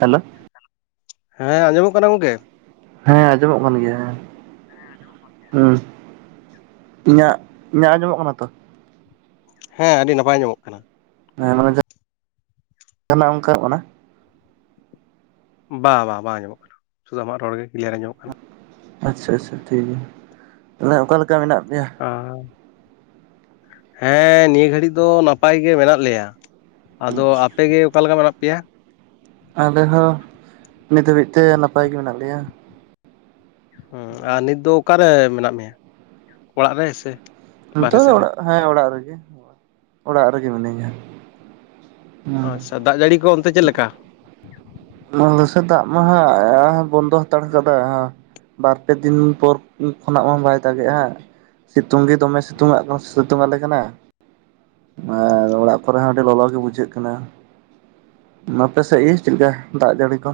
Hello ᱦᱮᱸ ᱟᱸᱡᱚᱢᱚᱼᱜ ᱠᱟᱱᱟ ᱜᱚᱝᱠᱮ? ᱦᱮᱸ ᱟᱸᱡᱚᱢᱚᱜ ᱠᱟᱱ ᱜᱮᱭᱟ᱾ ᱦᱩᱸ ᱤᱧᱟᱹᱜ ᱤᱧᱟᱹᱜ ᱟᱸᱡᱚᱢᱚᱜ ᱠᱟᱱᱟ ᱛᱚ? ᱦᱮᱸ ᱟᱹᱰᱤ ᱱᱟᱯᱟᱭ ᱟᱸᱡᱢᱚᱜ ᱠᱟᱱᱟ᱾ ᱦᱮᱸ ᱢᱟᱱᱮ ᱡᱟᱦᱱᱟᱜ ᱚᱱᱠᱟ ᱠᱟᱱᱟ ᱵᱟ ᱵᱟ ᱵᱟᱝ ᱟᱸᱡᱚᱢᱚᱜ ᱠᱟᱱᱟ᱾ ᱥᱩᱫᱷᱩ ᱟᱢᱟᱜ ᱨᱚᱲ ᱜᱮ ᱠᱞᱤᱭᱟᱨ ᱟᱸᱡᱚᱢᱚᱜ ᱠᱟᱱᱟ᱾ ᱟᱪᱪᱷᱟ, ᱟᱪᱪᱷᱟ ᱴᱷᱤᱠ ᱜᱮᱭᱟ᱾ ᱛᱟᱦᱞᱮ ᱚᱠᱟ ᱞᱮᱠᱟ ᱢᱮᱱᱟᱜ ᱯᱮᱭᱟ? ᱟᱸ ᱦᱮᱸ ᱱᱤᱭᱟᱹ ᱜᱷᱟᱹᱲᱤᱡ ᱫᱚ ᱱᱟᱯᱟᱭ ᱜᱮ ᱢᱮᱱᱟᱼᱜ ᱞᱮᱭᱟ᱾ ᱟᱫᱚ ᱟᱯᱮᱜᱮ ᱚᱠᱟᱞᱮᱠᱟ ᱢᱮᱱᱟ? ᱯᱮᱭᱟ ᱟᱞᱮ ᱦᱚᱸ ᱱᱤᱛ ᱦᱟᱹᱵᱤᱡ ᱛᱮ ᱱᱟᱯᱟᱭ ᱜᱮ ᱢᱮᱱᱟᱜ ᱞᱮᱭᱟ᱾ ᱦᱩᱸ ᱟᱨ ᱱᱤᱛ ᱫᱚ ᱚᱠᱟᱨᱮ ᱢᱮᱱᱟᱜ ᱢᱮᱭᱟ ᱚᱲᱟᱜ ᱨᱮ ᱥᱮ ᱵᱟᱨᱦᱮ ᱱᱤᱛᱚᱜ ᱫᱚ ᱥᱮᱫ ᱨᱮ? ᱚᱲᱟᱜ ᱦᱮᱸ ᱚᱲᱟᱜ ᱨᱮᱜᱮ ᱚᱲᱟᱜ ᱨᱮᱜᱮ ᱢᱤᱱᱟᱹᱧᱟ᱾ ᱦᱩᱸ ᱟᱪᱪᱷᱟ ᱫᱟᱜ ᱡᱟᱹᱲᱤ ᱠᱚ ᱚᱱᱛᱮ ᱪᱮᱫᱮ ᱞᱮᱠᱟ? ᱟᱞᱮ ᱥᱮ ᱫᱟᱜᱽ ᱢᱟᱦᱟᱸᱟᱜ ᱵᱚᱱᱫᱚ ᱦᱟᱛᱟᱲ ᱠᱟᱫᱟ ᱵᱟᱨ ᱯᱮ ᱫᱤᱱ ᱯᱚᱨ ᱠᱷᱚᱱᱟᱜ ᱢᱟ ᱵᱟᱭ ᱫᱟᱜᱮᱜᱼᱟ᱾ ᱥᱤᱛᱩᱝ ᱜᱮ ᱫᱚᱢᱮ ᱥᱤᱛᱩᱝ ᱟᱜ ᱥᱤᱛᱩᱝ ᱟᱞᱮ ᱠᱟᱱᱟ᱾ ᱟᱨ ᱚᱲᱟᱜ ᱠᱚᱨᱮ ᱦᱚᱸ ᱟᱹᱰᱤ ᱞᱚᱞᱚ ᱜᱮ ᱵᱩᱡᱷᱟᱹᱜ ᱠᱟᱱᱟ᱾ ᱟᱯᱮ ᱥᱮᱫ ᱜᱮ ᱪᱮᱫ ᱞᱮᱠᱟ ᱫᱟᱜ ᱡᱟᱹᱲᱤ ᱠᱚ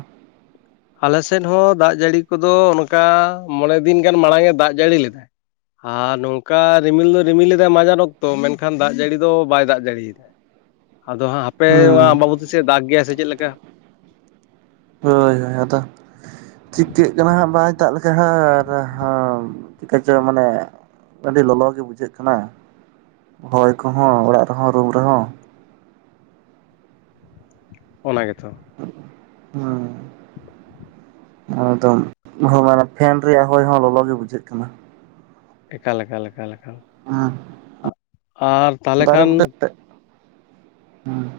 ᱟᱞᱮ ᱥᱮᱫ ᱦᱚᱸ ᱫᱟᱜ ᱡᱟᱹᱲᱤ ᱠᱚᱫᱚ ᱚᱱᱠᱟ ᱢᱚᱬᱮ ᱫᱤᱱ ᱜᱟᱱ ᱢᱟᱲᱟᱝ ᱮ ᱫᱟᱜ ᱡᱟᱹᱲᱤ ᱞᱮᱫᱟᱭ ᱟᱨ ᱱᱚᱝᱠᱟ ᱨᱤᱢᱤᱞ ᱫᱚ ᱨᱤᱢᱤᱞ ᱮᱟᱭ ᱢᱟᱡᱟᱱ ᱚᱠᱛᱚ ᱢᱮᱱᱠᱷᱟᱱ ᱫᱟᱜ ᱡᱟᱹᱲᱤ ᱫᱚ ᱵᱟᱭ ᱫᱟᱜ ᱡᱟᱹᱲᱤᱭᱮᱫᱟᱭ ᱟᱫᱚ ᱦᱟᱸᱜ ᱦᱟᱯᱮ ᱱᱚᱣᱟ ᱦᱩᱸ ᱟᱢᱵᱟᱵᱚᱛᱤ ᱥᱮᱫ ᱫᱟᱜᱽ ᱜᱮᱭᱟ ᱥᱮ ᱪᱮᱫ ᱞᱮᱠᱟ ᱦᱳᱭ ᱦᱳᱭ ᱟᱫᱚ ᱪᱤᱠᱟᱹᱜ ᱠᱟᱱᱟ ᱦᱟᱸᱜ ᱵᱟᱭ ᱫᱟᱜᱽ ᱞᱮᱠᱷᱟ ᱦᱚ ᱟᱨ ᱪᱤᱠᱟᱹᱪᱚ ᱢᱟᱱᱮ ᱟᱹᱰᱤ ᱞᱚᱞᱚᱜᱮ ᱵᱩᱡᱷᱟᱹᱜ ᱠᱟᱱᱟ ᱦᱚᱭ ᱠᱚᱦᱚᱸ ᱚᱲᱟᱜ ᱨᱮᱦᱚᱸ ᱨᱩᱢ ᱨᱮᱦᱚᱸ ᱚᱱᱟ ᱜᱮ ᱛᱚ ᱦᱚᱸ [unintelligible] ᱮᱠᱫᱚᱢ ᱦᱚᱸᱢᱟᱱᱮ ᱯᱷᱮᱱ ᱨᱮᱭᱟᱜ ᱦᱚᱭ ᱦᱚᱸ ᱞᱚᱞᱚ ᱜᱮ ᱵᱩᱡᱷᱟᱹᱜ ᱠᱟᱱᱟ ᱮᱠᱟᱞ ᱞᱮᱠᱟᱞ ᱞᱮᱠᱟᱞ ᱞᱮᱠᱟᱞ ᱦᱩᱸ ᱟᱨ ᱛᱟᱞᱮ ᱠᱷᱟᱱ ᱦᱚᱸ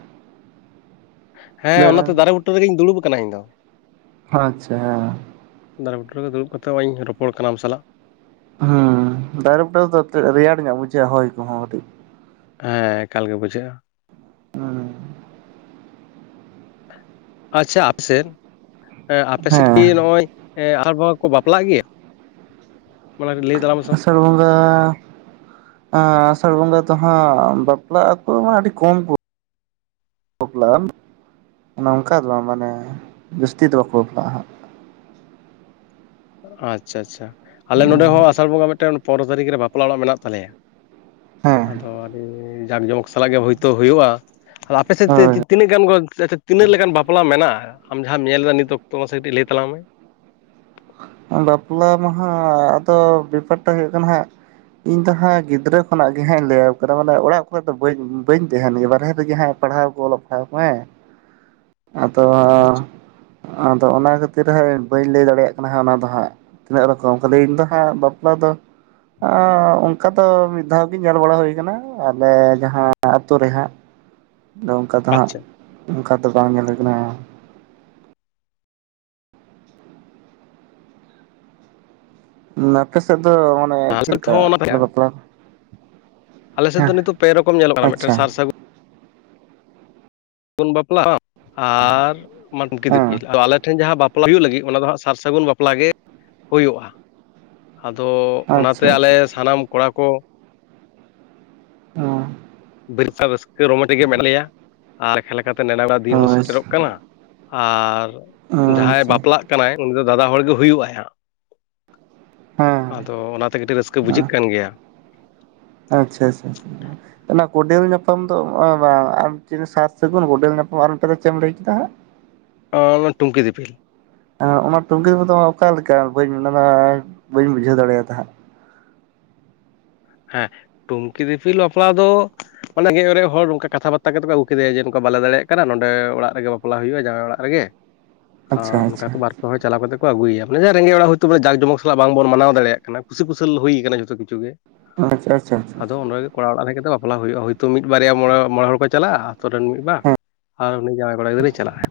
ᱦᱮᱸ ᱚᱱᱟᱛᱮ ᱫᱟᱨᱮ ᱵᱩᱴᱟᱹ ᱨᱮᱜᱮᱧ ᱫᱩᱲᱩᱵ ᱟᱠᱟᱱᱟ ᱤᱧ ᱫᱚ ᱟᱪᱪᱷᱟ ᱦᱮᱸ ᱫᱟᱨᱮ ᱵᱩᱴᱟᱹ ᱨᱮ ᱫᱩᱲᱩᱵ ᱠᱟᱛᱮ ᱱᱚᱜ ᱚᱭ ᱤᱧ ᱨᱚᱯᱚᱲ ᱠᱟᱱᱟ ᱟᱢ ᱥᱟᱞᱟᱜ-ᱟ᱾ ᱦᱚᱸ ᱫᱟᱨᱮ ᱵᱩᱴᱟ ᱨᱮᱫᱚ ᱨᱮᱭᱟᱲ ᱧᱚᱜ ᱵᱩᱡᱷᱟᱹᱜ-ᱟ ᱦᱳᱭ ᱠᱚᱦᱚᱸ ᱠᱟᱹᱴᱤᱡ ᱦᱮᱸ ᱮᱠᱟᱞ ᱜᱮ ᱵᱩᱡᱷᱟᱹᱜ-ᱟ ᱦᱚᱸ ᱟᱪᱪᱷᱟ ᱟᱯᱮ ᱥᱮᱫ ᱮ ᱟᱯᱮᱥᱮᱫ ᱦᱮᱸ ᱠᱤ ᱱᱚᱜ ᱚᱭ ᱮ ᱟᱨ ᱵᱟᱝᱠᱚ ᱵᱟᱯᱞᱟᱜ ᱜᱮᱭᱟ ᱢᱟᱱᱮ ᱞᱟᱹᱭ ᱛᱟᱞᱟᱝ ᱢᱮᱥᱮ ᱟᱥᱟᱲ ᱵᱚᱝᱜᱟ ᱟ ᱟᱥᱟᱲ ᱵᱚᱝᱜᱟ ᱛᱚ ᱦᱟᱸ ᱵᱟᱯᱞᱟ ᱟᱠᱚ ᱢᱟ ᱟᱹᱰᱤ ᱠᱚᱢ ᱠᱚ ᱵᱟᱯᱞᱟ-ᱟ ᱱᱚᱝᱠᱟ ᱫᱚ ᱵᱟᱝ ᱢᱟᱱᱮ ᱡᱟᱹᱥᱛᱤ ᱫᱚ ᱵᱟᱠᱚ ᱵᱟᱯᱞᱟᱜ-ᱟ ᱦᱟᱸᱜ ᱟᱪᱪᱷᱟ ᱟᱪᱪᱷᱟ ᱟᱞᱮ ᱱᱚᱸᱰᱮ ᱦᱚᱸ ᱟᱥᱟᱲ ᱵᱚᱸᱜᱟ ᱢᱤᱫᱴᱮᱱ ᱯᱚᱱᱨᱚ ᱛᱟᱹᱨᱤᱠᱷ ᱨᱮ ᱵᱟᱯᱞᱟ ᱚᱲᱟᱜ ᱢᱮᱱᱟᱜ ᱛᱟᱞᱮᱭᱟ᱾ ᱦᱟᱸᱜ ᱦᱮᱸ ᱟᱫᱚ ᱟᱹᱰᱤ ᱡᱟᱠ ᱡᱚᱢᱚᱠ ᱥᱟᱞᱟᱜ ᱜᱮ ᱦᱳᱭᱛᱳ ᱦᱩᱭᱩᱜ-ᱟ᱾ ᱟᱫᱚ ᱟᱯᱮ ᱥᱮᱫ ᱛᱮᱼᱛᱮ ᱦᱳᱭ ᱛᱤᱱᱟᱹᱜ ᱜᱟᱱ ᱜᱳ ᱟᱪᱪᱷᱟ ᱛᱤᱱᱟᱹᱜ ᱞᱮᱠᱟᱱ ᱵᱟᱯᱞᱟ ᱢᱮᱱᱟᱜ-ᱟ᱾ ᱟᱢ ᱡᱟᱦᱟᱹᱢ ᱧᱮᱞ ᱮᱫᱟ ᱱᱤᱛ ᱚᱠᱛᱚ ᱢᱟᱥᱮ ᱠᱟᱴᱤᱡ ᱞᱟᱹᱭ ᱛᱟᱞᱟᱝ ᱢᱮ᱾ ᱵᱟᱯᱞᱟ ᱢᱟᱦᱟᱸ ᱟᱫᱚ ᱵᱮᱯᱟᱨᱴᱟ ᱦᱩᱭᱩᱜ ᱠᱟᱱᱟ ᱦᱟᱸᱜ ᱤᱧ ᱫᱚ ᱦᱟᱸᱜ ᱜᱤᱫᱽᱨᱟᱹ ᱠᱷᱚᱱᱟᱜ ᱜᱮ ᱦᱟᱸᱜ ᱞᱟᱹᱭᱟᱢ ᱠᱟᱱᱟ ᱢᱟᱱᱮ ᱚᱲᱟᱜ ᱠᱚᱨᱮ ᱫᱚ ᱵᱟᱹᱧᱼᱵᱟᱹᱧ ᱛᱟᱦᱮᱱ ᱜᱮ ᱵᱟᱦᱨᱮ ᱨᱮᱜᱮ ᱦᱟᱸᱜ ᱯᱟᱲᱦᱟᱣ ᱠᱚ ᱚᱞᱚᱜ ᱯᱟᱲᱦᱟᱣ ᱠᱚ ᱦᱮᱸ [inaudible] ᱟᱫᱚ ᱟᱫᱚ ᱚᱱᱟ ᱠᱷᱟᱹᱛᱤᱨ ᱦᱟᱸᱜ ᱵᱟᱹᱧ ᱞᱟᱹᱭ ᱫᱟᱲᱮᱭᱟᱜ ᱠᱟᱱᱟ ᱦᱟᱸᱜ ᱚᱱᱟ ᱦᱟᱸᱜ ᱛᱤᱱᱟᱹᱜ ᱨᱚᱠᱚᱢ ᱠᱷᱟᱹᱞᱤ ᱤᱧ ᱫᱚ ᱦᱟᱸᱜ ᱵᱟᱯᱞᱟ ᱫᱚ ᱟ ᱚᱱᱠᱟ ᱫᱚ ᱢᱤᱫ ᱫᱷᱟᱣ ᱜᱮ ᱧᱮᱞ ᱵᱟᱲᱟ ᱦᱩᱭ ᱠᱟᱱᱟ ᱟᱞᱮ ᱡᱟᱦᱟᱸ ᱟᱛᱩ ᱨᱮ ᱦᱟᱸᱜ [inaudible] ᱟᱫᱚ ᱚᱱᱠᱟ ᱫᱚ ᱦᱟᱸᱜ ᱟᱪᱪᱷᱟ ᱚᱱᱠᱟ ᱫᱚ ᱵᱟᱝ ᱧᱮᱞ ᱦᱩᱭ ᱠᱟᱱᱟ ᱟᱯᱮ ᱥᱮᱫ ᱫᱚ ᱢᱟᱱᱮ ᱟᱞᱮ ᱪᱮᱫ ᱥᱮᱫ ᱞᱮᱠᱟ ᱦᱚᱸ ᱚᱱᱟ ᱵᱟᱯᱞᱟ ᱟᱞᱮ ᱥᱮᱫ ᱦᱮᱸ ᱫᱚ ᱱᱤᱛᱚᱜ ᱯᱮ ᱨᱚᱠᱚᱢ ᱧᱮᱞᱚᱜ ᱠᱟᱱᱟ ᱢᱤᱫᱴᱮᱱ ᱟᱪᱪᱷᱟ ᱥᱟᱨ ᱥᱟᱹᱜᱩᱱ ᱜᱩᱱ ᱵᱟᱯᱞᱟᱜᱼᱟ ᱟᱨ ᱢᱟᱱᱠᱤ ᱫᱤᱯᱤᱞ ᱦᱮᱸ ᱟᱞᱮ ᱴᱷᱮᱱ ᱡᱟᱦᱟᱸ ᱵᱟᱯᱞᱟ ᱵᱟᱯᱞᱟ ᱦᱩᱭᱩᱜ ᱞᱟᱹᱜᱤᱫ ᱚᱱᱟ ᱫᱚ ᱦᱟᱸᱜ ᱥᱟᱨ ᱥᱟᱹᱜᱩᱱ ᱵᱟᱯᱞᱟ ᱜᱮ ᱦᱩᱭᱩᱜ-ᱟ᱾ ᱟᱫᱚ ᱚᱱᱟᱛᱮ ᱟᱪᱪᱷᱟ ᱟᱞᱮ ᱟᱪᱪᱷᱟ ᱥᱟᱱᱟᱢ ᱠᱚᱲᱟ ᱠᱚ ᱦᱚᱸ ᱵᱤᱥᱟᱹᱞ ᱨᱟᱹᱥᱠᱟᱹ ᱨᱚᱢᱚᱡᱽ ᱨᱮᱜᱮ ᱢᱮᱱᱟᱜ ᱞᱮᱭᱟ ᱟᱨ ᱞᱮᱠᱷᱟ ᱞᱮᱠᱷᱟ ᱛᱮ ᱱᱮᱰᱟ ᱫᱤᱱ ᱦᱚᱸ ᱦᱳᱭ ᱥᱮᱴᱮᱨᱚᱜ ᱟᱪᱪᱷᱟ ᱠᱟᱱᱟ ᱟᱨ ᱦᱮᱸ ᱡᱟᱦᱟᱸᱭ ᱵᱟᱯᱞᱟᱜ ᱠᱟᱱᱟᱭ ᱩᱱᱤ ᱫᱚ ᱫᱟᱫᱟ ᱦᱚᱲ ᱜᱮ ᱦᱩᱭᱩᱜ ᱟᱭ ᱦᱟᱸᱜ ᱦᱮᱸ ᱟᱫᱚ ᱚᱱᱟ ᱛᱮ ᱠᱟᱹᱴᱤᱡ ᱨᱟᱹᱥᱠᱟᱹ ᱵᱩᱡᱷᱟᱹᱜ ᱠᱟᱱ ᱜᱮᱭᱟ ᱟᱪᱪᱷᱟ ᱟᱪᱪᱷᱟ [unintelligible] ᱠᱚᱸᱰᱮᱞ ᱧᱟᱯᱟᱢ ᱫᱚ ᱵᱟᱝ ᱟᱨ ᱢᱤᱫᱴᱤᱝ ᱥᱟᱨ ᱥᱟᱹᱜᱩᱱ ᱜᱚᱰᱮᱞ ᱧᱟᱯᱟᱢ ᱟᱨ ᱢᱤᱫᱴᱟᱝ ᱫᱚ ᱪᱮᱫ ᱮᱢ ᱞᱟᱹᱭ ᱠᱮᱫᱟ ᱦᱟᱸᱜ ᱚ ᱚᱱᱟ ᱴᱩᱝᱠᱤ ᱫᱤᱯᱤᱞ ᱟᱨ ᱚᱱᱟ ᱴᱩᱝᱠᱤ ᱫᱤᱯᱤᱞ ᱫᱚ ᱚᱠᱟ ᱞᱮᱠᱟ ᱵᱟᱹᱧ ᱚᱱᱟ ᱫᱚ ᱵᱟᱹᱧ ᱵᱩᱡᱷᱟᱹᱣ ᱫᱟᱲᱮᱭᱟᱫᱟ ᱦᱟᱸᱜ ᱦᱮᱸ ᱴᱩᱝᱠᱤ ᱫᱤᱯᱤᱞ ᱵᱟᱯᱞᱟ ᱫᱚ ᱚᱱᱟᱜᱮ ᱡᱮ ᱦᱚᱲ ᱱᱚᱝᱠᱟ ᱠᱟᱛᱷᱟ ᱵᱟᱛᱟ ᱠᱟᱛᱮ ᱠᱚ ᱟᱹᱜᱩ ᱠᱮᱫᱮᱭᱟ ᱡᱮ ᱱᱚᱝᱠᱟ ᱵᱟᱞᱮ ᱫᱟᱲᱮᱭᱟᱜ ᱠᱟᱱᱟ ᱱᱚᱸᱰᱮ ᱚᱲᱟᱜ ᱨᱮᱜᱮ ᱵᱟᱯᱞᱟ ᱦᱩᱭᱩᱜ-ᱟ ᱡᱟᱶᱭᱟᱭ ᱚᱲᱟᱜ ᱨᱮᱜᱮ ᱟᱪᱪᱷᱟ ᱦᱚᱸ ᱟᱪᱪᱷᱟ ᱚᱱᱠᱟᱛᱚ ᱵᱟᱨ ᱯᱮ ᱦᱚᱲ ᱪᱟᱞᱟᱣ ᱠᱟᱛᱮ ᱠᱚ ᱟᱹᱜᱩᱭᱭᱟ᱾ ᱩᱱᱤᱟᱜ ᱫᱚ ᱨᱮᱸᱜᱮᱡ ᱚᱲᱟᱜ ᱦᱚᱭᱛᱚ ᱡᱟᱠᱡᱚᱢᱚᱠ ᱥᱟᱞᱟᱜ ᱵᱟᱝᱵᱚᱱ ᱢᱟᱱᱟᱣ ᱫᱟᱲᱮᱭᱟᱜ ᱠᱟᱱᱟ ᱠᱩᱥᱤ ᱠᱩᱥᱳᱞ ᱦᱩᱭ ᱠᱟᱱᱟ ᱡᱷᱚᱛᱚ ᱠᱤᱪᱷᱩ ᱜᱮ ᱟᱪᱪᱷᱟ ᱟᱪᱪᱷᱟ ᱟᱫᱚ ᱟᱪᱪᱷᱟ ᱚᱰᱮᱸᱜᱮ ᱠᱚᱲᱟ ᱚᱲᱟᱜ ᱨᱮᱜᱮ ᱫᱚ ᱵᱟᱯᱞᱟ ᱦᱩᱭᱩᱜ-ᱟ ᱦᱳᱭᱛᱳ ᱢᱤᱫ ᱵᱟᱨᱭᱟ ᱢᱚ ᱢᱚᱬᱮ ᱦᱚᱲ ᱠᱚ ᱪᱟᱞᱟᱜ-ᱟ ᱟᱛᱳ ᱨᱮᱱ ᱢᱤᱫ ᱵᱟᱨ ᱟᱨ ᱩᱱᱤ ᱡᱟᱶᱟᱭ ᱠᱚᱲᱟ ᱜᱤᱫᱽᱨᱟᱹᱭ ᱪᱟᱞᱟᱜ-ᱟ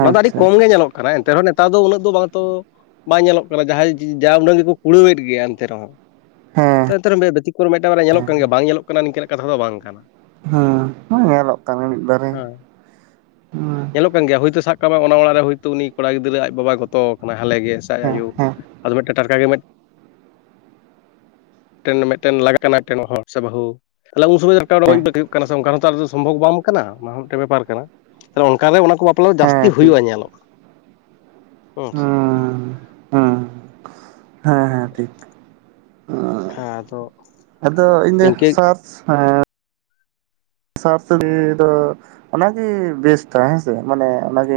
ᱚᱱᱟ ᱫᱚ ᱟᱹᱰᱤ ᱠᱚᱢ ᱟᱪᱪᱷᱟ ᱜᱮ ᱧᱮᱞᱚᱜ ᱠᱟᱱᱟ ᱮᱱᱛᱮ ᱨᱮᱦᱚᱸ ᱱᱮᱛᱟᱨ ᱱᱮᱛᱟᱨ ᱫᱚ ᱩᱱᱟᱹᱜ ᱫᱚ ᱵᱟᱝᱛᱚ ᱵᱟᱭ ᱧᱮᱞᱚᱜ ᱠᱟᱱᱟ ᱡᱟᱦᱟᱸᱭ ᱡᱟ ᱩᱱᱟᱹᱝ ᱜᱮᱠᱚ ᱠᱩᱲᱟᱹᱣᱮᱫ ᱜᱮᱭᱟ ᱮᱱᱛᱮ ᱨᱮᱦᱚᱸ ᱦᱮᱸ [unintelligible] ᱵᱮᱛᱤᱠᱚᱨ ᱢᱤᱫᱴᱟᱝ ᱵᱟᱨᱭᱟ ᱧᱮᱞᱚᱜ ᱦᱮᱸ ᱠᱟᱱ ᱜᱮᱭᱟ ᱵᱟᱝ ᱧᱮᱞᱚᱜ ᱠᱟᱱᱟ ᱱᱤᱝᱠᱟᱹᱱᱟᱜ ᱠᱟᱛᱷᱟ ᱫᱚ ᱵᱟᱝ ᱠᱟᱱᱟ ᱦᱮᱸ ᱧᱮᱞᱚᱜ ᱠᱟᱱᱟ ᱢᱤᱫ ᱵᱟᱨᱮᱭᱟ ᱦᱮᱸ [inaudible] ᱧᱮᱞᱚᱜ ᱠᱟᱱ ᱜᱮᱭᱟ ᱦᱳᱭᱛᱳ ᱥᱟᱵ ᱠᱟᱜ ᱢᱮ ᱚᱱᱟ ᱚᱲᱟᱜ ᱨᱮ ᱦᱳᱭᱛᱳ ᱩᱱᱤ ᱠᱚᱲᱟ ᱜᱤᱫᱽᱨᱟᱹ ᱟᱡ ᱵᱟᱵᱟᱭ ᱜᱚᱛᱚ ᱠᱟᱱᱟᱭ ᱦᱟᱞᱮᱜ ᱜᱮ ᱥᱮ ᱟᱡ ᱟᱭᱳ ᱦᱮᱸ ᱟᱫᱚ ᱢᱤᱫᱴᱮᱱ ᱴᱟᱴᱠᱟ ᱜᱮ ᱢᱤᱫ ᱢᱤᱫᱴᱮᱱ ᱞᱟᱜ ᱠᱟᱱᱟ ᱴᱮᱱ ᱦᱚᱲ ᱥᱮ ᱵᱟᱹᱦᱩ ᱟᱞᱮ ᱩᱱ ᱥᱚᱢᱚᱭ ᱦᱩᱭᱩᱜ ᱠᱟᱱᱟ ᱥᱮ ᱚᱱᱠᱟ ᱥᱚᱢᱵᱷᱚᱵᱽ ᱵᱟᱝ ᱠᱟᱱᱟ ᱚᱱᱟ ᱦᱚᱸ ᱢᱤᱫᱴᱮᱱ ᱵᱮᱯᱟᱨ ᱠᱟᱱᱟ ᱛᱟᱦᱚᱞᱮ ᱚᱱᱠᱟ ᱜᱮ ᱚᱱᱟ ᱠᱚ ᱵᱟᱯᱞᱟ ᱫᱚ ᱡᱟᱹᱥᱛᱤ ᱡᱟᱹᱥᱛᱤ ᱦᱮᱸ ᱴᱷᱤᱠ ᱦᱩᱭᱩᱜᱼᱟ ᱧᱮᱞᱚᱜᱼᱟ ᱦᱮᱸ ᱥᱮ ᱦᱩᱸ ᱦᱩᱸ ᱦᱮᱸ ᱦᱮᱸ ᱴᱷᱤᱠ [inaudible] ᱦᱮ ᱛᱚ ᱟᱫᱚ ᱤᱧ ᱥᱟᱨᱪ ᱥᱟᱨ ᱥᱤ ᱫᱚ ᱚᱱᱟᱜᱮ ᱵᱮᱥᱴᱟ ᱦᱮᱸᱥᱮ ᱢᱟᱱᱮ ᱚᱱᱟᱜᱮ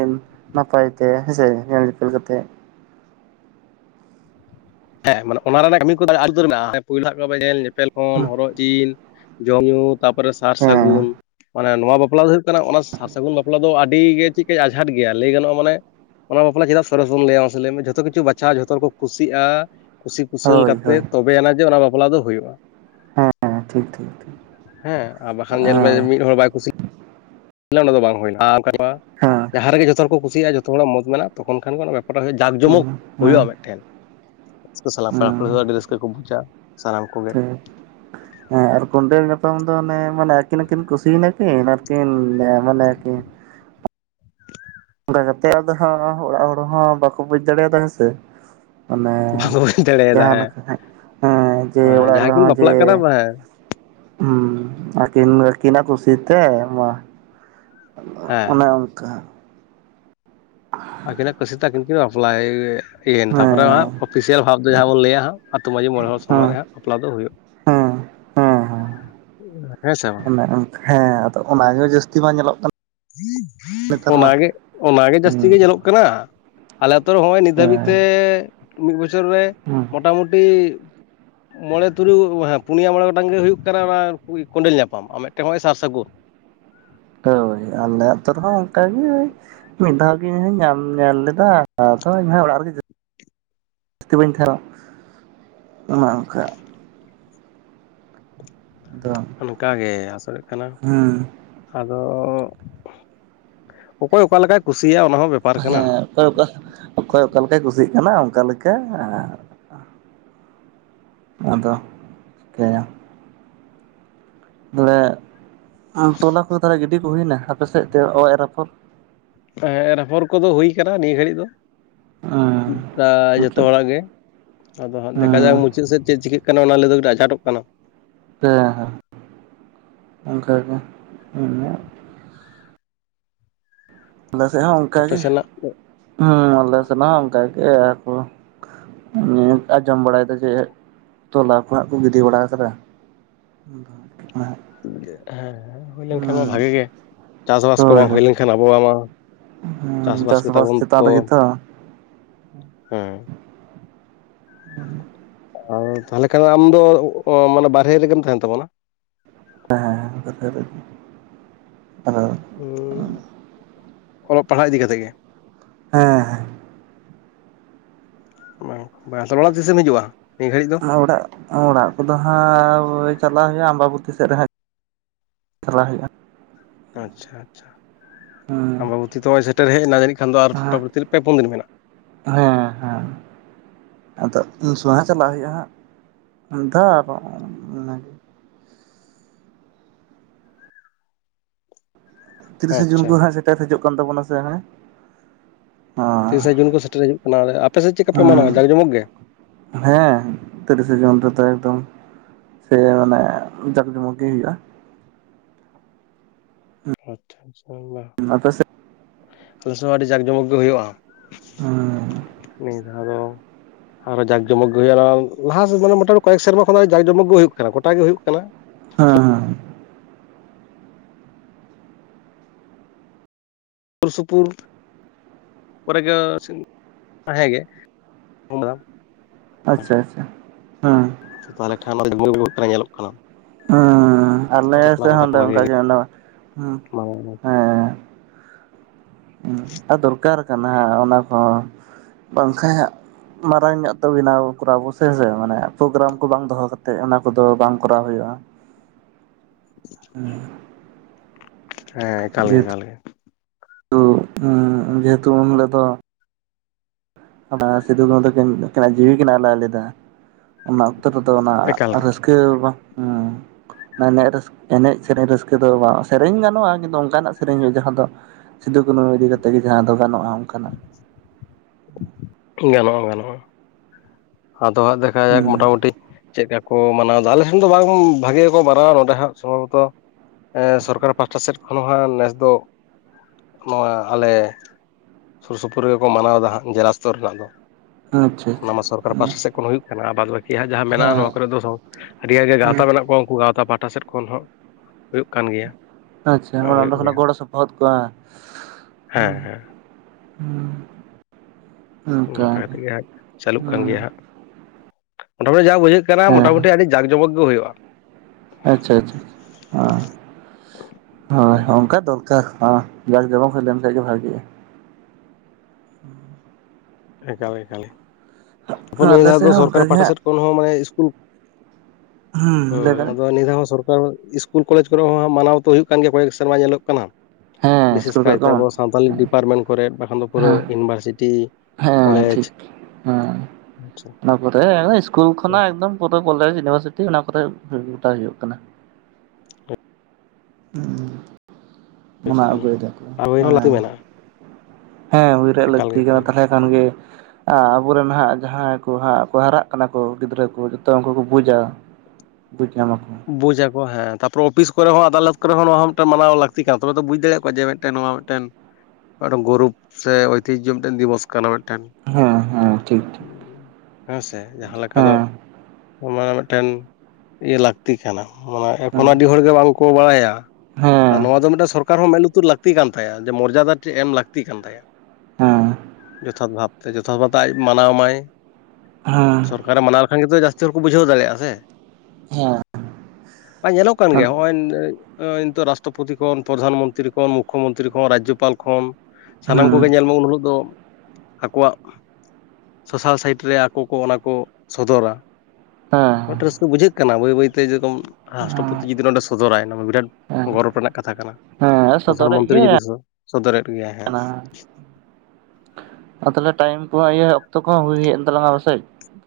ᱱᱟᱯᱟᱭ ᱛᱮ ᱦᱮᱸᱥᱮ ᱧᱮᱞ ᱧᱮᱯᱮᱞ ᱠᱟᱛᱮ ᱦᱮᱸ ᱢᱟᱱᱮ ᱚᱱᱟ ᱨᱮᱱᱟᱜ ᱠᱟᱹᱢᱤ ᱠᱚᱫᱚ [unintelligible] ᱧᱮᱞ ᱧᱮᱯᱮᱞ ᱠᱷᱚᱱ ᱦᱚᱨᱚᱜ ᱡᱤᱱ ᱡᱚᱢ ᱧᱩ ᱛᱟᱯᱚᱨᱮ ᱥᱟᱨ ᱥᱟᱹᱜᱩᱱ ᱦᱮᱸ ᱢᱟᱱᱮ ᱱᱚᱣᱟ ᱵᱟᱯᱞᱟ ᱫᱚ ᱦᱩᱭᱩᱜ ᱠᱟᱱᱟ ᱚᱱᱟ ᱥᱟᱨ ᱥᱟᱹᱜᱩᱱ ᱵᱟᱯᱞᱟ ᱫᱚ ᱟᱹᱰᱤᱜᱮ ᱪᱮᱫ ᱠᱟᱹ ᱟᱡᱡᱷᱟᱴ ᱜᱮᱭᱟ ᱞᱟᱹᱭ ᱜᱟᱱᱚᱜᱼᱟ ᱢᱟᱱᱮ ᱚᱱᱟ ᱵᱟᱯᱞᱟ ᱪᱮᱫᱟᱜ ᱥᱚᱨᱮᱥ ᱵᱚᱱ ᱞᱟᱹᱭᱟ ᱢᱟᱥᱮ ᱞᱟᱹᱭ ᱢᱮ ᱡᱚᱛᱚ ᱠᱤᱪᱷᱩ ᱵᱟᱪᱷᱟᱣ ᱡᱷᱚᱛᱚ ᱦᱚᱲᱠᱚ ᱠᱩᱥᱤᱜᱼᱟ ᱠᱩᱥᱤ ᱠᱩᱥᱟᱹᱞ ᱦᱳᱭ ᱦᱳᱭ ᱠᱟᱛᱮ ᱛᱚᱵᱮᱭᱱᱟ ᱡᱮ ᱚᱱᱟ ᱵᱟᱯᱞᱟ ᱫᱚ ᱦᱩᱭᱩᱜᱼᱟ᱾ ᱦᱮᱸ ᱴᱷᱤᱠ ᱴᱷᱤᱠ ᱴᱷᱤᱠ ᱦᱮᱸ ᱟᱨ ᱵᱟᱠᱷᱟᱱ ᱧᱮᱞ ᱢᱮ ᱦᱮᱸ ᱢᱤᱫ ᱦᱚᱲ ᱵᱟᱭ ᱠᱩᱥᱤᱼᱟ ᱚᱱᱟ ᱫᱚ ᱵᱟᱝ ᱦᱩᱭᱱᱟ ᱦᱮᱸ [unintelligible] ᱡᱟᱦᱟᱸ ᱨᱮᱜᱮ ᱡᱚᱛᱚ ᱦᱚᱲ ᱠᱚ ᱠᱩᱥᱤᱜᱼᱟ ᱡᱚᱛᱚ ᱦᱚᱲᱟᱜ ᱢᱚᱛ ᱢᱮᱱᱟᱜᱼᱟ ᱛᱚᱠᱷᱚᱱ ᱠᱷᱟᱱ ᱜᱮ ᱡᱟᱠ ᱦᱮᱸ ᱡᱚᱢᱚᱠ ᱦᱩᱭᱩᱜᱼᱟ ᱢᱤᱫᱴᱷᱮᱱ [unintelligible] ᱯᱲᱟᱦᱟᱹ ᱟᱹᱰᱤ ᱨᱟᱹᱥᱠᱟᱹ ᱠᱚ ᱵᱩᱡᱟ ᱥᱟᱱᱟᱢ ᱠᱚᱜᱮ ᱦᱮ ᱟᱨ ᱠᱩᱰᱮᱞ ᱧᱟᱯᱟᱢ ᱯᱨᱚᱛᱚᱢ ᱫᱚ ᱚᱱᱮ ᱢᱟᱱᱮ ᱟᱹᱠᱤᱱᱠᱤᱱ ᱠᱩᱥᱤᱭᱱᱟᱹᱠᱤᱱ ᱟᱨᱠᱤᱱ ᱢᱟᱱᱮ ᱟᱨᱠᱤᱱ ᱤᱱᱟᱹ ᱠᱟᱛᱮ ᱟᱫᱚ ᱦᱟᱸᱜ ᱚᱲᱟᱜ ᱦᱚᱲ ᱦᱚᱸ ᱵᱟᱠᱚ ᱵᱩᱡᱽ ᱫᱟᱲᱮᱭᱟᱫᱟ ᱦᱮᱸ ᱥᱮ ᱢᱟᱱᱮ ᱵᱟᱠᱚ ᱵᱩᱡᱽ ᱫᱟᱲᱮᱭᱟᱫᱟ ᱡᱟᱦᱟᱸ ᱦᱮᱸ ᱞᱮᱠᱟ ᱦᱟᱸᱜ ᱦᱮᱸ ᱡᱮ ᱦᱮᱸ, ᱚᱲᱟᱜ ᱡᱟᱦᱟᱸᱭ ᱠᱤᱱ ᱨᱮᱦᱚᱸ ᱡᱮ ᱵᱟᱯᱞᱟᱜ ᱠᱟᱱᱟ ᱦᱮᱸ ᱦᱩᱸ ᱟᱹᱠᱤᱱ ᱟᱹᱠᱤᱱᱟᱜ ᱠᱩᱥᱤᱛᱮ ᱢᱟ ᱦᱮᱸ ᱚᱱᱮ ᱚᱱᱠᱟ ᱟᱹᱠᱤᱱᱟᱜ ᱠᱩᱥᱤ ᱛᱮ ᱟᱹᱠᱤᱱ ᱠᱤᱱ ᱵᱟᱯᱞᱟᱭ ᱤᱭᱟᱹᱭᱱᱟ ᱛᱟᱯᱚᱨᱮ ᱦᱮᱸ ᱚᱯᱷᱤᱥᱤᱭᱟᱞ ᱵᱷᱟᱵᱽ ᱫᱚ ᱡᱟᱦᱟᱸ ᱵᱚᱱ ᱞᱟᱹᱭᱟ ᱦᱟᱸᱜ ᱟᱛᱳ ᱢᱟᱹᱡᱷᱤ ᱢᱚᱬᱮ ᱦᱚᱲ ᱥᱟᱢᱟᱝ ᱦᱮᱸ ᱨᱮ ᱦᱟᱸᱜ ᱵᱟᱯᱞᱟ ᱫᱚ ᱦᱩᱭᱩᱜ-ᱟ᱾ ᱦᱮᱸ ᱦᱮᱸ ᱚᱱᱮ ᱦᱮᱸ ᱟᱫᱚ ᱚᱱᱟ ᱜᱮ ᱡᱟᱹᱥᱛᱤ ᱢᱟ ᱧᱮᱞᱚᱜ ᱠᱟᱱᱟ᱾ ᱱᱮᱛᱟᱨ ᱢᱟ ᱚᱱᱟᱜᱮ ᱚᱱᱟᱜᱮ ᱡᱟᱹᱥᱛᱤ ᱦᱩᱸ ᱜᱮ ᱧᱮᱞᱚᱜ ᱠᱟᱱᱟ ᱟᱞᱮᱛᱳ ᱱᱚᱜᱼᱚᱭ ᱱᱤᱛ ᱫᱷᱟᱹᱵᱤᱡ ᱛᱮ ᱦᱮᱸ ᱢᱤᱫ ᱵᱚᱪᱷᱚᱨ ᱨᱮ ᱦᱩᱸ ᱢᱳᱴᱟᱢᱩᱴᱤ ᱢᱚᱬᱮ ᱛᱩᱨᱩᱭ ᱦᱮᱸ ᱯᱩᱱᱭᱟ ᱢᱚᱬᱮ ᱜᱚᱴᱟᱝ ᱜᱮ ᱦᱩᱭᱩᱜ ᱠᱟᱱᱟ ᱚᱱᱟ ᱠᱚᱸᱰᱮᱞ ᱧᱟᱯᱟᱢ ᱟᱨ ᱢᱤᱫᱴᱟᱝ ᱱᱚᱜᱼᱚᱭ ᱥᱟᱨ ᱥᱟᱹᱜᱩᱱ [inaudible] ᱦᱳᱭ ᱟᱞᱮᱛᱳ ᱨᱮᱦᱚᱸ ᱚᱱᱠᱟᱜᱮ ᱢᱤᱫ ᱫᱷᱟᱣ ᱜᱮ ᱤᱧ ᱧᱟᱢ ᱧᱮᱞ ᱞᱮᱫᱟ ᱟᱫᱚ ᱤᱧ ᱦᱚᱸ ᱚᱲᱟᱜ ᱨᱮᱜᱮ ᱡᱟᱹᱥᱛᱤ [inaudible] ᱡᱟᱹᱥᱛᱤ ᱵᱟᱹᱧ ᱛᱟᱦᱮᱱᱟ ᱚᱱᱮ ᱚᱱᱠᱟ ᱟᱫᱚ ᱚᱱᱠᱟᱜᱮ ᱟᱥᱚᱜᱚᱜ ᱠᱟᱱᱟ᱾ ᱦᱮᱸ ᱟᱫᱚ ᱚᱠᱚᱭ ᱚᱠᱟ ᱞᱮᱠᱟᱭ ᱠᱩᱥᱤ ᱦᱮᱸ ᱚᱠᱚᱭ ᱚᱠᱟ ᱚᱠᱚᱭ ᱚᱠᱟ ᱞᱮᱠᱟᱭ ᱠᱤᱥᱤ-ᱟ ᱠᱩᱥᱤᱜ ᱠᱟᱱᱟ ᱚᱱᱠᱟ ᱞᱮᱠᱟ ᱟᱫᱚ ᱪᱤᱠᱟᱹᱭᱟᱢ ᱵᱚᱞᱮ ᱴᱚᱞᱟ ᱠᱚ ᱛᱚᱞᱮ ᱜᱤᱰᱤ ᱠᱚ ᱦᱩᱭᱱᱟ ᱟᱯᱮ ᱥᱮᱫ ᱛᱮ ᱚ ᱮᱨ ᱟᱯᱷᱚᱨ ᱦᱮ ᱮᱨ ᱟᱯᱷᱚᱨ ᱦᱩᱭ ᱠᱟᱱᱟ ᱱᱤᱭᱟᱹ ᱜᱷᱟᱹᱲᱤᱡ ᱫᱚ ᱦᱩᱸ [unintelligible] ᱡᱷᱚᱛᱚ ᱟᱪᱪᱷᱟ ᱦᱚᱲᱟᱜ ᱜᱮ ᱟᱫᱚ ᱦᱟᱸᱜ ᱫᱮᱠᱷᱟ ᱡᱟ ᱦᱩᱸ ᱢᱩᱪᱟᱹᱫ ᱥᱮᱫ ᱪᱮᱫ ᱪᱤᱠᱟᱹ [unintelligible] ᱠᱟᱱᱟ᱾ ᱯᱮ ᱚᱱᱠᱟᱜᱮ ᱤᱧᱟᱜ ᱟᱞᱮ ᱥᱮᱫ ᱦᱚᱸ ᱟᱯᱮ ᱚᱱᱠᱟᱜᱮ ᱥᱮᱱᱟᱜ ᱦᱮᱸ ᱟᱞᱮ ᱥᱮᱫ ᱦᱚᱸ ᱚᱱᱠᱟᱜᱮ ᱮᱨ ᱯᱚᱨ ᱟᱸᱡᱚᱢ ᱵᱟᱲᱟᱭᱮᱫᱟ ᱡᱮ ᱛᱚᱞᱟ ᱠᱚ ᱦᱟᱜ ᱠᱚ ᱜᱤᱰᱤ ᱵᱟᱲᱟ ᱠᱟᱫᱟ [inaudible] ᱦᱮᱸ ᱦᱮᱸ ᱦᱩᱭ ᱞᱮᱱᱠᱷᱟᱱ ᱢᱟ ᱵᱷᱟᱜᱮ ᱜᱮ ᱪᱟᱥᱵᱟᱥ ᱠᱚ ᱦᱳᱭ ᱵᱟᱝ ᱦᱩᱭ ᱦᱳᱭ ᱞᱮᱱᱠᱷᱟᱱ ᱟᱵᱚᱣᱟᱜ ᱢᱟ ᱦᱩᱸ ᱪᱟᱥᱵᱟᱥ ᱜᱮᱛᱟᱵᱚᱱ ᱪᱮᱛᱟᱱ ᱛᱚ ᱨᱮᱜᱮ ᱦᱮᱸ ᱦᱚᱭ ᱛᱟᱦᱞᱮ ᱠᱷᱟᱱ ᱟᱢ ᱫᱚ ᱢᱟᱱᱮ ᱵᱟᱦᱨᱮ ᱨᱮᱜᱮᱢ ᱛᱟᱦᱮᱱ ᱛᱟᱵᱚᱱᱟ ᱦᱮᱸ ᱦᱮᱸ ᱦᱮᱸ ᱵᱟᱦᱨᱮ ᱨᱮ ᱦᱩ ᱚᱞᱚᱜ ᱯᱟᱲᱦᱟᱣ ᱤᱫᱤ ᱠᱟᱛᱮ ᱜᱮ ᱦᱮᱸ ᱦᱮᱸ ᱵᱟᱝ ᱵᱟᱝ ᱛᱚᱵᱮ ᱚᱲᱟᱜ ᱛᱤᱥᱮᱢ ᱦᱤᱡᱩᱜᱼᱟ ᱱᱤᱭᱟᱹ ᱜᱷᱟᱹᱲᱤᱡ ᱫᱚ ᱚᱲᱟᱜ ᱚᱲᱟᱜ ᱠᱚᱫᱚ ᱦᱟᱸᱜ ᱪᱟᱞ ᱪᱟᱞᱟᱣ ᱦᱩᱭᱩᱜᱼᱟ ᱟᱢᱵᱟᱵᱚᱛᱤ ᱥᱮᱫ ᱨᱮ ᱦᱟᱜ ᱪᱟᱞᱟᱣ ᱦᱩᱭᱩᱜᱼᱟ ᱟᱪᱪᱷᱟ ᱟᱪᱪᱷᱟ ᱦᱩᱸ ᱟᱢ ᱵᱟᱵᱩᱚᱛᱤ ᱛᱚᱚᱭ ᱥᱮᱴᱮᱨ ᱦᱮᱡ ᱮᱱᱟ ᱡᱟᱹᱱᱤᱡ ᱠᱷᱟᱱ ᱫᱚ ᱟᱨ ᱦᱮᱸ ᱢᱚᱴᱟᱢᱩᱛᱤ ᱯᱮ ᱯᱳᱱ ᱫᱤᱱ ᱢᱮᱱᱟᱜᱼᱟ ᱦᱮᱸ ᱩᱱᱥᱚᱢᱳᱭ ᱦᱟᱜ ᱪᱟᱞᱟᱣ ᱦᱩᱭᱩᱜᱼᱟ ᱦᱟᱸᱜ ᱩᱱᱫᱚ ᱫᱷᱟ ᱟᱨ ᱚᱱᱟᱜᱮ ᱛᱤᱨᱤᱥᱮ ᱡᱩᱱ ᱟᱪᱪᱷᱟ ᱠᱚ ᱦᱟᱜ ᱥᱮᱴᱮᱨ ᱦᱤᱡᱩᱜ ᱠᱟᱱ ᱛᱟᱵᱳᱱᱟ ᱥᱮ ᱦᱮᱸ ᱛᱤᱨᱤᱥᱟ ᱡᱩᱱ ᱠᱚ ᱥᱮᱴᱮᱨ ᱦᱤᱡᱩᱜ ᱠᱟᱱᱟ ᱟᱯᱮ ᱥᱮᱫ ᱪᱮᱫᱠᱟ ᱯᱮ ᱢᱟᱱᱟᱣᱟ ᱦᱮᱸ ᱡᱟᱸᱠ ᱡᱚᱢᱚᱠ ᱜᱮ ᱦᱮᱸ ᱛᱤᱨᱤᱥᱮ ᱡᱩᱱ ᱨᱮᱫᱚ ᱮᱠᱫᱚᱢ ᱥᱮ ᱢᱟᱱᱮ ᱡᱟᱠ ᱡᱚᱢᱚᱠ ᱜᱮ ᱦᱩᱭᱩᱜᱼᱟ᱾ ᱟᱪᱪᱷᱟ ᱟᱪᱪᱷᱟ ᱵᱟᱝ ᱦᱩ ᱟᱯᱮ ᱥᱮᱫ ᱟᱞᱮ ᱥᱮᱫ ᱦᱚ ᱟᱹᱰᱤ ᱡᱟᱸᱠ ᱡᱚᱢᱚᱠ ᱜᱮ ᱦᱩᱭᱩᱜᱼᱟ ᱦᱮᱸ ᱱᱤᱭᱟᱹ ᱫᱷᱟᱣ ᱫᱚ ᱟᱨᱦᱚ ᱡᱟᱠ ᱡᱚᱢᱚᱠ ᱜᱮ ᱦᱩᱭᱩᱜᱼᱟ ᱞᱟᱦᱟ ᱢᱟᱱᱮ ᱢᱚᱴᱟᱢᱴᱤ ᱠᱚᱭᱮᱠ ᱥᱮᱨᱢᱟ ᱠᱷᱚᱱᱟᱜ ᱡᱟᱠ ᱡᱚᱢᱚᱠ ᱜᱮ ᱦᱩᱭᱩᱜ ᱠᱟᱱᱟ ᱜᱚᱴᱟ ᱜᱮ ᱦᱩᱭᱩᱜ ᱠᱟᱱᱟ ᱦᱮᱸ ᱦᱮᱸ ᱥᱩᱨ ᱥᱩᱯᱩᱨ ᱯᱚᱨᱮ ᱜᱮ ᱦᱮᱸᱜᱮ [unintelligible] ᱟᱪᱪᱷᱟ ᱟᱪᱪᱷᱟ ᱦᱮᱸ ᱟ ᱛᱟᱦᱚᱞᱮ ᱠᱷᱟᱱ ᱚᱱᱟ [unintelligible] ᱠᱟᱱᱟ ᱧᱮᱞᱚᱜ ᱠᱟᱱᱟ ᱦᱩ ᱟᱞᱮ ᱥᱮᱫ ᱥᱟᱯᱲᱟᱣ ᱦᱚ ᱫᱟᱠᱚ ᱚᱰᱮ ᱵᱷᱟᱜᱮ ᱜᱮ ᱚᱱᱠᱟᱜᱮ ᱚᱱᱟ ᱦᱮᱸ ᱦᱮᱸ ᱟᱨ ᱫᱚᱨᱠᱟᱨ ᱠᱟᱱᱟ ᱚᱱᱟ ᱠᱚᱦᱚᱸ ᱵᱟᱝᱠᱷᱟᱭ ᱦᱟᱸᱜ ᱢᱟᱨᱟᱝ ᱧᱚᱜ ᱛᱮ ᱵᱮᱱᱟᱣ ᱠᱚᱨᱟᱣ ᱵᱚᱱ ᱥᱮᱥᱮ ᱢᱟᱱᱮ ᱯᱨᱳᱜᱨᱟᱢ ᱠᱚ ᱵᱟᱝ ᱫᱚᱦᱚ ᱠᱟᱛᱮᱫ ᱚᱱᱟ ᱠᱚᱫᱚ ᱵᱟᱝ ᱠᱚᱨᱟᱣ ᱦᱩᱭᱩᱜᱼᱟ᱾ [inaudible] ᱦᱮᱸ ᱦᱮᱸ ᱮᱠᱟᱞ ᱜᱮ ᱮᱠᱟᱞ ᱜᱮ᱾ [unintelligible] ᱡᱮᱦᱮᱛᱩ ᱩᱱ ᱦᱤᱞᱳᱜ ᱫᱚ ᱚᱱᱟ ᱥᱤᱫᱩᱠᱟᱱᱩ ᱛᱟᱹᱠᱤᱱ ᱟᱹᱠᱤᱱᱟᱜ ᱡᱤᱣᱤ ᱠᱤᱱ ᱟᱞᱟᱭ ᱞᱮᱫᱟ ᱚᱱᱟ ᱚᱠᱛᱚ ᱨᱮᱫᱚ ᱚᱱᱟ ᱮᱠᱟᱞ ᱜᱮ ᱨᱟᱹᱥᱠᱟᱹ ᱵᱟᱝ [inaudible] ᱢᱟᱱᱮ ᱮᱱᱮᱡ ᱥᱮᱨᱮᱧ ᱨᱟᱹᱥᱠᱟᱹ ᱫᱚ ᱵᱟᱝ ᱥᱮᱨᱮᱧ ᱜᱟᱱᱚᱜᱼᱟ ᱠᱤᱱᱛᱩ ᱚᱱᱠᱟᱱᱟᱜ ᱥᱮᱨᱮᱧ ᱦᱩᱭᱩᱜᱼᱟ ᱡᱟᱦᱟᱸ ᱫᱚ ᱥᱤᱫ ᱥᱤᱫᱩ ᱠᱟᱱᱩ ᱤᱫᱤ ᱠᱟᱛᱮ ᱜᱮ ᱡᱟᱦᱟᱸ ᱫᱚ ᱜᱟᱱᱚᱜᱼᱟ ᱚᱱᱠᱟᱱᱟᱜ ᱜᱟᱱᱚᱜᱼᱟ ᱜᱟᱱᱚᱜᱼᱟ ᱟᱫᱚ ᱦᱟᱸᱜ ᱫᱮᱠᱷᱟᱭ ᱡᱟᱠ ᱦᱩᱸ ᱢᱚᱴᱟᱟᱢᱩᱴᱤ ᱪᱮᱫᱠᱟ ᱠᱚ ᱢᱟᱱᱟᱣ ᱟᱞᱮ ᱥᱮᱱ ᱫᱚ ᱵᱟᱝ ᱵᱷᱟᱜᱤ ᱜᱮᱠᱚ ᱵᱟᱱᱟᱣᱟ ᱱᱚᱰᱮ ᱦᱟᱸᱜ ᱥᱚᱢᱵᱷᱚᱵᱚᱛᱚ ᱮ ᱥᱚᱨᱠᱟᱨ ᱯᱟᱥᱴᱟ ᱥᱮᱫ ᱠᱷᱚᱱ ᱦᱚᱸ ᱦᱟᱜ ᱱᱮᱥ ᱫᱚ ᱱᱚᱣᱟ ᱟᱞᱮ ᱥᱩᱨ ᱥᱩᱯᱩᱨ ᱨᱮᱜᱮ ᱠᱚ ᱢᱟᱱᱟᱣᱫᱟ ᱦᱟᱸᱜ ᱡᱮᱞᱟ ᱥᱛᱚᱨ ᱨᱮᱱᱟᱜ ᱫᱚ ᱟᱪᱪᱷᱟ ᱚᱱᱟ ᱢᱟ ᱥᱚᱨᱠᱟᱨ ᱯᱟᱥᱴᱟ ᱥᱮᱫ ᱠᱷᱚᱱ ᱦᱩᱭᱩᱜ ᱠᱟᱱᱟ [unintelligible] ᱵᱟᱫ ᱵᱟᱹᱠᱤ ᱦᱟᱜ ᱡᱟᱦᱟᱸ ᱟᱪᱪᱷᱟ ᱢᱮᱱᱟᱜᱼᱟ ᱱᱚᱣᱟ ᱠᱚᱨᱮ ᱫᱚ ᱟᱹᱰᱤᱜᱟᱱ ᱜᱮ ᱜᱟᱶᱛᱟ ᱦᱮᱸ ᱢᱮᱱᱟᱜ ᱠᱚᱣᱟ ᱩᱱᱠᱩ ᱜᱟᱶᱛᱟ ᱯᱟᱦᱴᱟ [unintelligible] ᱥᱮᱫ ᱠᱷᱚᱱ ᱦᱚᱸ ᱦᱩᱭᱩᱜ ᱠᱟᱱ ᱜᱮᱭᱟ ᱟᱪᱪᱷᱟ [unintelligible] ᱦᱩᱭᱩᱜ ᱚᱱᱰᱮ ᱠᱷᱚᱱᱟᱜ ᱜᱮᱭᱟ ᱜᱚᱲ ᱥᱚᱯᱚᱦ ᱠᱚ ᱵᱟᱝ ᱦᱮᱸ ᱦᱮᱸ [unintelligible] ᱱᱚᱝᱠᱟ ᱠᱟᱛᱮᱫ ᱜᱮ ᱦᱟᱸᱜ ᱪᱟᱹᱞᱩᱜ ᱠᱟᱱ ᱜᱮᱭᱟ ᱦᱩᱸ ᱦᱟᱸᱜ᱾ ᱢᱚᱴᱟᱢᱩᱴᱤ ᱡᱟ ᱵᱩᱡᱷᱟᱹᱜ ᱠᱟᱱᱟ ᱢᱚᱴᱟᱢᱩᱴᱤ ᱦᱮᱸ ᱟᱹᱰᱤ ᱡᱟᱸᱠ ᱡᱚᱢᱚᱠ ᱜᱮ ᱦᱩᱭᱩᱜᱼᱟ ᱾ ᱟᱪᱪᱷᱟ ᱟᱪᱪᱷᱟ ᱦᱚᱸ ᱦᱚᱭ ᱚᱱᱠᱟ ᱫᱚᱨᱠᱟᱨ ᱾ ᱡᱟᱠ ᱦᱚᱸ ᱡᱟᱠ ᱡᱚᱢᱚᱠ ᱞᱮᱱ ᱠᱷᱟᱡ ᱜᱮ ᱵᱷᱟᱜᱤᱭᱟ ᱾ [inaudible] ᱮᱠᱟᱞ ᱮᱠᱟᱞ ᱮ ᱟᱵᱚ ᱱᱤᱭᱟᱹ ᱟᱞᱮ ᱫᱷᱟᱣ ᱥᱮᱫ ᱫᱚ ᱦᱚᱸ ᱚᱱᱠᱟ ᱥᱚᱨᱠᱟᱨ ᱜᱮ ᱯᱟᱦᱴᱟ ᱦᱟᱸᱜ ᱥᱮᱫ ᱠᱷᱚᱱ ᱦᱚᱸ ᱦᱩᱸ ᱞᱟᱹᱭ [unintelligible] ᱵᱮᱱ ᱟᱫᱚ ᱱᱤᱭᱟ ᱫᱷᱟᱣ ᱦᱚᱸ ᱥᱚᱨᱠ ᱤᱥᱠᱩᱞ ᱠᱚᱞᱮᱡᱽ ᱠᱚᱨᱮ ᱦᱚᱸ ᱢᱟᱱᱟᱣ ᱫᱚ ᱦᱩᱭᱩᱜ ᱠᱟᱱ ᱜᱮᱭᱟ [unintelligible] ᱥᱮᱨᱢᱟ ᱧᱮᱞᱚᱜ ᱠᱟᱱᱟ᱾ ᱦᱮᱸ ᱵᱤᱥᱮᱥ ᱤᱥᱠᱩᱞ ᱠᱷᱚᱡ ᱠᱟᱭ ᱠᱚ ᱛᱮ ᱠᱚᱢᱚᱱ ᱟᱵᱚ ᱥᱟᱱᱛᱟᱞᱤ ᱰᱤᱯᱟᱨᱢᱮᱱᱴ ᱠᱚᱨᱮ ᱵᱟᱠᱷᱟᱱ ᱫᱚ ᱯᱩᱨᱟᱹ ᱦᱮᱸ ᱤᱭᱩᱱᱤᱵᱷᱟᱨᱥᱤᱴᱤ ᱦᱮᱸ ᱠᱚᱞᱮᱡᱽ ᱴᱷᱤᱠ ᱦᱮᱸ ᱟᱪᱪᱷᱟ ᱚᱱᱟ ᱠᱚᱨᱮ ᱤᱥᱠᱩᱞ ᱠᱷᱚᱱᱟᱜ ᱮᱫᱚᱢ [unintelligible] ᱭᱩᱱᱤᱵᱷᱟᱨᱥᱤᱴᱤ ᱚᱱᱟ ᱠᱚᱨᱮ ᱜᱚᱴᱟ ᱦᱩᱭᱩᱜ ᱠᱟᱱᱟ [unintelligible] ᱢᱟᱱᱟᱣ ᱟᱹᱜᱩ ᱭᱮᱫᱟᱠᱚ ᱟᱨ ᱦᱩᱭ ᱦᱚᱸ ᱦᱮᱸ ᱞᱟᱹᱠᱛᱤ ᱢᱮᱱᱟᱜᱼᱟ ᱦᱮᱸ ᱦᱩᱭ ᱨᱮᱭᱟᱜ ᱮᱠᱟᱞ ᱜᱮ ᱞᱟᱹᱠᱛᱤ ᱮᱠᱟᱞ ᱠᱟᱱᱟ ᱜᱮ ᱛᱟᱦᱚᱞᱮ ᱠᱷᱟᱱᱜᱮ ᱟᱵᱚᱨᱮᱱ ᱦᱟᱸᱜ ᱡᱟᱦᱟᱸᱭ ᱠᱚ ᱦᱟᱸᱜ ᱦᱟᱨᱟᱜ ᱠᱟᱱᱟ ᱠᱚ ᱜᱤᱫᱽᱨᱟᱹ ᱠᱚ ᱡᱚᱛᱚ ᱩᱱᱠᱩ ᱠᱚ ᱵᱩᱡᱟ ᱾ [unintelligible] ᱵᱩᱡᱟᱠᱚ ᱦᱮᱸ ᱛᱚᱯ ᱚᱯᱷᱤᱥ ᱠᱚᱨᱮ ᱦᱚᱸ ᱟᱫᱟᱞᱚᱛ ᱠᱚᱨᱮ ᱦᱚᱸ ᱱᱚᱣᱟ ᱦᱚᱸ ᱢᱤᱫᱴᱮᱱ ᱢᱟᱱᱟᱣ ᱞᱟᱹᱠᱛᱤ ᱠᱟᱱᱟ ᱛᱚᱵᱮ ᱛᱚ ᱵᱩᱡᱽ ᱫᱟᱲᱮᱭᱟᱜ-ᱟ ᱠᱚ ᱡᱮ ᱢᱤᱫᱴᱮᱱ ᱱᱚᱣᱟ ᱢᱤᱫᱴᱮᱱ ᱢᱤᱫᱴᱟᱝ ᱜᱚᱨᱚᱵᱽ ᱥᱮ ᱳᱭᱛᱤᱦᱡᱚ ᱢᱤᱫᱴᱮᱱ ᱫᱤᱵᱚᱥ ᱠᱟᱱᱟ ᱢᱤᱫ ᱢᱤᱫᱴᱟᱝ ᱦᱮᱸ ᱦᱮᱸ ᱴᱷᱤᱠ ᱴᱷᱤᱠ [unintelligible] ᱦᱮᱥᱮ ᱡᱟᱦᱟᱸ ᱞᱮᱠᱟ ᱫᱚ ᱦᱮᱸ ᱚᱱᱟ ᱢᱤᱫᱴᱮᱱ ᱤᱭᱟᱹ ᱞᱟᱹᱠᱛᱤ ᱠᱟᱱᱟ ᱢᱟᱱᱮ ᱦᱮᱸ ᱮᱠᱷᱚᱱ ᱟᱹᱰᱤ ᱦᱚᱲ ᱜᱮ ᱵᱟᱝ ᱠᱚ ᱵᱟᱲᱟᱭᱟ ᱦᱮᱸ ᱾ ᱟᱨ ᱦᱮᱸ ᱱᱚᱣᱟ ᱫᱚ ᱢᱤᱫᱴᱟᱱ ᱥᱚᱨᱠᱟᱨ ᱦᱚᱸ ᱢᱮᱫ ᱞᱩᱛᱩᱨ ᱞᱟᱹᱠᱛᱤ ᱠᱟᱱ ᱛᱟᱭᱟ ᱡᱮ ᱢᱚᱨᱡᱟᱫᱟ ᱴᱮᱜ ᱮᱢ ᱞᱟᱹᱠᱛᱤ ᱠᱟᱱ ᱛᱟᱭᱟ᱾ ᱦᱮᱸ ᱡᱚᱛᱷᱟᱛ ᱵᱷᱟᱵᱽᱛᱮ ᱡᱚᱛᱷᱟᱛ ᱵᱷᱟᱵᱛᱮ ᱟᱡ ᱢᱟᱱᱟᱣ ᱢᱟᱭ᱾ ᱦᱮᱸ ᱥᱚᱨᱠᱟᱨ ᱮ ᱢᱟᱱᱟᱣ ᱞᱮᱠᱷᱟᱱ ᱜᱮᱛᱚ ᱡᱟᱹᱥᱛᱤ ᱦᱚᱲᱠᱚ ᱵᱩᱡᱷᱟᱹᱣ ᱫᱟᱲᱮᱭᱟᱜᱼᱟ ᱥᱮ ᱵᱟᱝ ᱧᱮᱞᱚᱜ ᱠᱟᱱ ᱦᱮᱸ ᱜᱮᱭᱟ ᱦᱚᱸᱜᱼᱚᱭ ᱱᱤᱛᱚᱜ ᱨᱟᱥᱴᱨᱚᱯᱚᱛᱤ ᱠᱷᱚᱱ ᱯᱨᱚᱫᱷᱟᱱ ᱢᱚᱱᱛᱨᱤ ᱠᱷᱚᱱ ᱢᱩᱠᱷᱚ ᱢᱚᱱᱛᱨᱤ ᱠᱷᱚᱱ ᱨᱟᱡᱽᱚ ᱱᱮᱯᱟᱞ ᱠᱷᱚᱱ ᱥᱟᱱᱟᱢ ᱦᱮᱸ ᱠᱚᱜᱮ ᱧᱮᱞ ᱢᱟᱵᱚ ᱩᱱ ᱦᱤᱞᱚᱜ ᱫᱚ ᱟᱠᱚᱣᱟᱜ ᱥᱳᱥᱟᱞ ᱥᱟᱭᱤᱴ ᱨᱮ ᱟᱠᱚ ᱠᱚ ᱚᱱᱟ ᱠᱚ ᱥᱚᱫᱚᱨᱟ᱾ [unintelligible] ᱨᱟᱹᱥᱠᱟᱹ ᱵᱩᱡᱷᱟᱹᱜ ᱠᱟᱱᱟ ᱵᱟᱹᱭ ᱵᱟᱹᱭᱛᱮ ᱡᱮᱨᱚᱠᱚᱢ ᱨᱟᱥᱴᱨᱚᱯᱚᱛᱤ ᱡᱩᱫᱤ ᱱᱚᱸᱰᱮ ᱥᱚᱫᱚᱨᱟᱭ ᱱᱚᱣᱟ ᱵᱤᱨᱟᱴ ᱦᱮᱸ ᱜᱚᱨᱚᱵᱽ ᱨᱮᱱᱟᱜ ᱠᱟᱛᱷᱟ ᱠᱟᱱᱟ᱾ ᱦᱮᱸ ᱯᱨᱚᱫᱷᱟᱱ ᱥᱚᱫᱚᱨᱮᱫ ᱢᱚᱱᱛᱨᱤ ᱡᱩᱫᱤ ᱜᱮᱭᱟᱭ ᱥᱚᱫᱚᱨᱮᱫ ᱜᱮᱭᱟᱭ ᱦᱮᱸ ᱟᱨ ᱛᱟᱞᱮ ᱴᱟᱭᱤᱢ ᱠᱚᱦᱚᱸ ᱤᱭᱟᱹ ᱚᱠᱛᱚ ᱠᱚᱦᱚᱸ ᱦᱩᱭ ᱦᱩᱭᱮᱱ ᱛᱟᱞᱟᱝᱟ ᱯᱟᱥᱮᱡ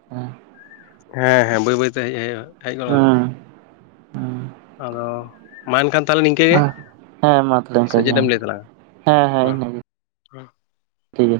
ᱦᱚᱸ ᱦᱮᱸ ᱦᱮᱸ ᱵᱟᱹᱭ ᱵᱟᱹᱭᱛᱮ ᱦᱮᱡ ᱦᱮᱡ ᱜᱚᱫᱚᱜᱟᱱ ᱦᱩᱸ ᱟᱫᱚ ᱢᱟ ᱮᱱᱠᱷᱟᱱ ᱛᱟᱦᱚᱞᱮ ᱱᱤᱝᱠᱟᱹ ᱜᱮ ᱦᱮᱸ ᱢᱟ ᱛᱚᱵᱮ ᱥᱮ ᱤᱱᱠᱟ ᱜᱮ ᱪᱮᱫ ᱮᱢ ᱞᱟᱹᱭ ᱛᱟᱞᱟᱝᱟ ᱦᱮᱸ ᱦᱮᱸ ᱤᱱᱟᱹᱜᱮ᱾ ᱦᱮᱸ ᱴᱷᱤᱠ ᱜᱮᱭᱟ᱾